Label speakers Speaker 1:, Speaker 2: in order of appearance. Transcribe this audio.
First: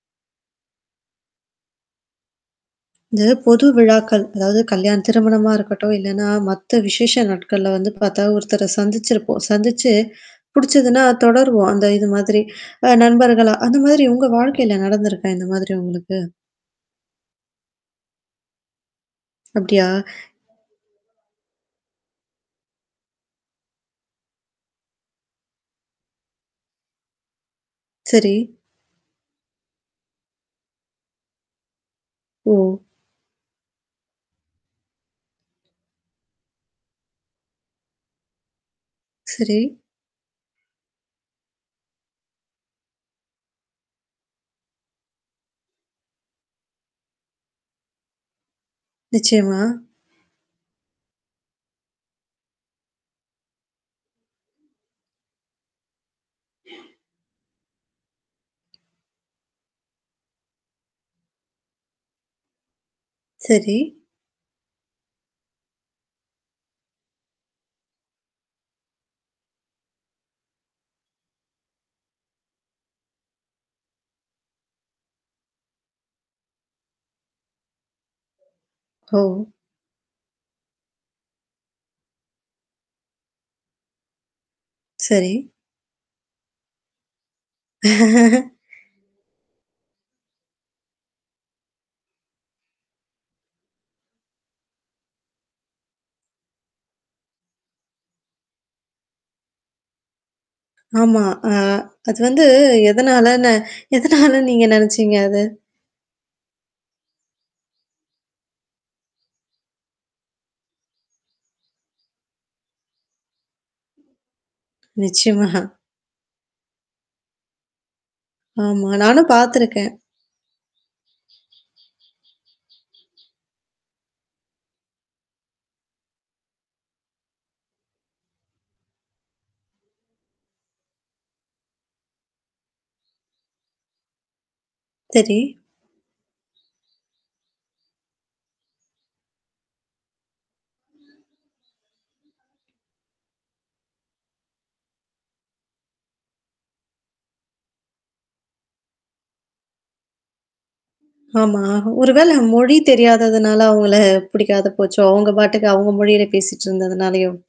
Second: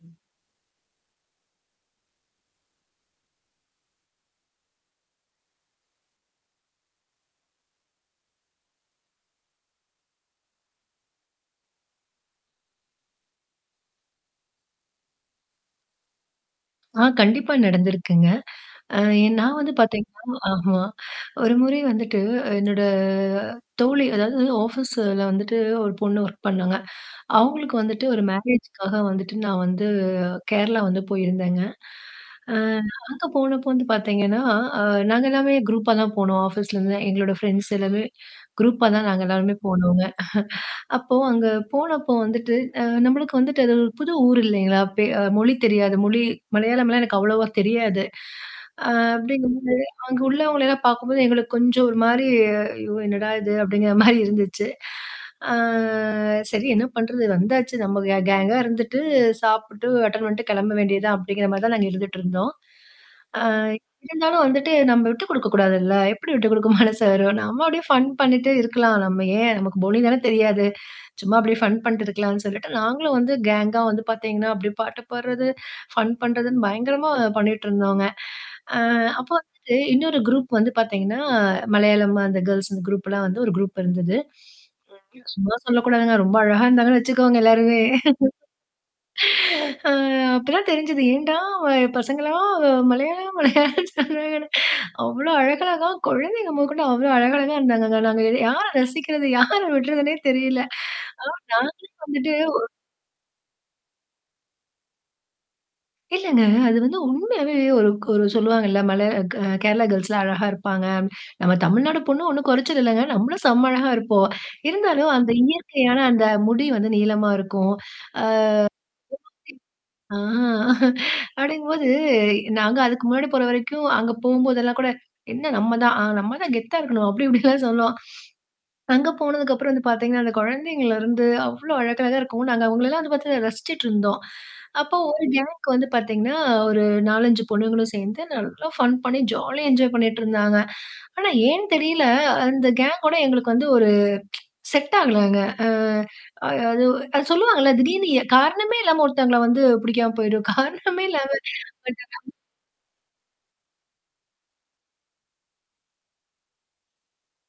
Speaker 1: ம்.
Speaker 2: இந்த பொது விழாக்கள். அதாவது கல்யாணம் திருமணமா இருக்கட்டும், இல்லைனா மத்த விசேஷ நாட்கள்ல வந்து பாத்தா ஒருத்தர சந்திச்சிருப்போம். சந்திச்சு புடிச்சதுனா தொடருவோம், அந்த இது மாதிரி. நண்பர்களா பின்னணி-அந்த மாதிரி உங்க வாழ்க்கைல நடந்துருக்கா இந்த மாதிரி உங்களுக்கு?
Speaker 1: ஆ, கண்டிப்பா நடந்திருக்குங்க. அ நான் வந்து
Speaker 2: அப்டியா?
Speaker 1: பார்த்திங்கன்னா, ஆமா ஒரு முறை வந்துட்டு என்னோட தோழி அதாவது ஆஃபீஸ்ல வந்துட்டு ஒரு பொண்ணு வொர்க் பண்ணாங்க. அவங்களுக்கு வந்துட்டு ஒரு
Speaker 2: சரி.
Speaker 1: மேரேஜ்க்காக வந்துட்டு நான் வந்து கேரளா வந்து போயிருந்தேங்க. ஆ
Speaker 2: ஓ!
Speaker 1: அங்க போனப்போ வந்து பார்த்தீங்கன்னா அ நாங்க எல்லாமே குரூப்பா தான் போனோம். ஆஃபீஸ்ல இருந்து, நான் எங்களோட ஃபிரெண்ட்ஸ் எல்லாமே குரூப்பா தான் நாங்க எல்லோருமே
Speaker 2: சரி.
Speaker 1: போனோங்க. அப்போது அங்கே போனப்போ வந்துட்டு, அ நம்மளுக்கு வந்துட்டு அது ஒரு புது ஊர் இல்லேங்களா? பே அ மொழி தெரியாது. மொழி மலையாளம்லாம் எனக்கு அவ்வளவா தெரியாது. ஆ, அப்படிங்கும்
Speaker 2: நிச்சயமா.
Speaker 1: போது, அங்க உள்ளவங்கள எல்லாம் பாக்கும்போது எங்களுக்கு கொஞ்சம் ஒரு மாரி, "ஐயோ என்னடா இது!" அப்படிங்கிற மாரி இருந்துச்சு. "ஆ சரி என்ன பண்ணுறது! வந்தாச்சு. நம்ம கேங் கேங்கா இருந்துட்டு, சாப்பிட்டு அட்டெண்ட் பண்ணிட்டு கெளம்ப வேண்டிய தான்" அப்படிங்கிற மாரி தான் நாங்க இருந்துட்ருந்தோம். ஆ
Speaker 2: சரி.
Speaker 1: இருந்தாலும் வந்துட்டு, நம்ம விட்டு கொடுக்க கூடாதுல்ல? எப்படி விட்டு கொடுக்க மனசு வரும்? நம்ம அப்படியே ஃபன் பண்ணிட்டு இருக்கலாம். நம்ம ஏன்? நமக்கு மொழி தான தெரியாது. சும்மா அப்படியே ஃபன் பண்ணிட்டு இருக்கலாம்ன்னு சொல்லிட்டு நாங்களும் வந்து கேங்கா வந்து பார்த்திங்கன்னா, அப்படியே பாட்டு பாட்றது, ஃபன் பண்ணுறதுன்னு பயங்கரமா பண்ணிட்டிருந்தோங்க. ஆ, அப்போ
Speaker 2: ஓ!
Speaker 1: வந்துட்டு இன்னொரு குரூப் வந்து பார்த்திங்கன்னா மலையாளம். அந்த கேர்ல்ஸ். அந்த குரூப்லாம் வந்து ஒரு குரூப் இருந்தது. ஐயோ!
Speaker 2: சரி.
Speaker 1: சும்மா சொல்லக்கூடாதுங்க. ரொம்ப அழகாக இருந்தாங்கன்னு வச்சுக்கோங்களேன் எல்லாருமே. ஆ, அப்ப தான் தெரிஞ்சது. ஏன்டா பசங்கள்லாம் மலையாளம், மலையாளம் என்று சொன்னாங்கன்னு. அவ்வளோ அழகழகா கொழந்தைங்க மொதற்கொண்டு அவ்வளோ அழகழகா இருந்தாங்க. நாங்க, யார ரசிக்கிறது, யார விட்றதுன்னே தெரியலை.
Speaker 2: ஆமா. அ,
Speaker 1: ஆனா நாங்களும்
Speaker 2: அது
Speaker 1: வந்துட்டு
Speaker 2: வந்து
Speaker 1: ஒரு
Speaker 2: எதனாலன்ன எதனால நீங்க நெனச்சீங்க அத?
Speaker 1: இல்லங்க. அது வந்து உண்மையாவே ஒரு ஒரு கு சொல்வாங்கல்ல, மலையாளம் கேரளா கேர்ல்ஸ்லாம் அழகா இருப்பாங்க. நம்ம தமிழ்நாடு பொண்ணு ஒண்ணும் கொறச்சல் இல்லங்க. நம்மளும் செம்ம அழகா இருப்போம். இருந்தாலும் அந்த
Speaker 2: நிச்சயமா.
Speaker 1: இயற்கையான அந்த முடி வந்து நீளமா இருக்கும். ஆ.
Speaker 2: ஆமா. நானும் பாத்திருக்கேன்.
Speaker 1: [unintelligible] ஆ. அப்படிங்கும்போது, நாங்க அதுக்கு முன்னாடி போற வரைக்கும், அங்க போம்போதெல்லாம் கூட, "என்ன நம்ம தான் நம்ம தான் கெத்தா இருக்கணும்" அப்படி இப்படிலாம் சொல்லுவோம். அங்கே போனதுக்கப்பறம் வந்து பார்த்திங்கன்னா, அந்த கொழந்தைங்கள்லருந்து அவ்வளோ அழகழகா இருக்கும். நாங்க அவங்களலாம் வந்து பார்த்து ரசிச்சிட்டு இருந்தோம். அப்போ ஒரு
Speaker 2: சரி.
Speaker 1: கேங்குக்கு வந்து பார்த்திங்கன்னா, ஒரு 4,5 பொண்ணுங்களும் சேர்ந்து நல்லா ஃபன் பண்ணி ஜாலியா என்ஜாய் பண்ணிட்டு இருந்தாங்க. ஆனா ஏன் தெரியல, அந்த கேங்கோட எங்களுக்கு வந்து ஒரு செட் ஆகலங்க. ஆ, அது, அது சொல்லுவாங்கல்ல, திடீர்ன்னு காரணமே இல்லாம ஒருத்தவங்கள வந்து பிடிக்காம போய்டும். காரணமே இல்லாம
Speaker 2: ஆமா. ஒரு
Speaker 1: [unintelligible]
Speaker 2: வேளை மொழி தெரியாததுனால அவுங்கள புடிக்காத போச்சோ? அவங்க பாட்டுக்கு அவங்க மொழியில பேசிட்டு இருந்ததுனாலயோ?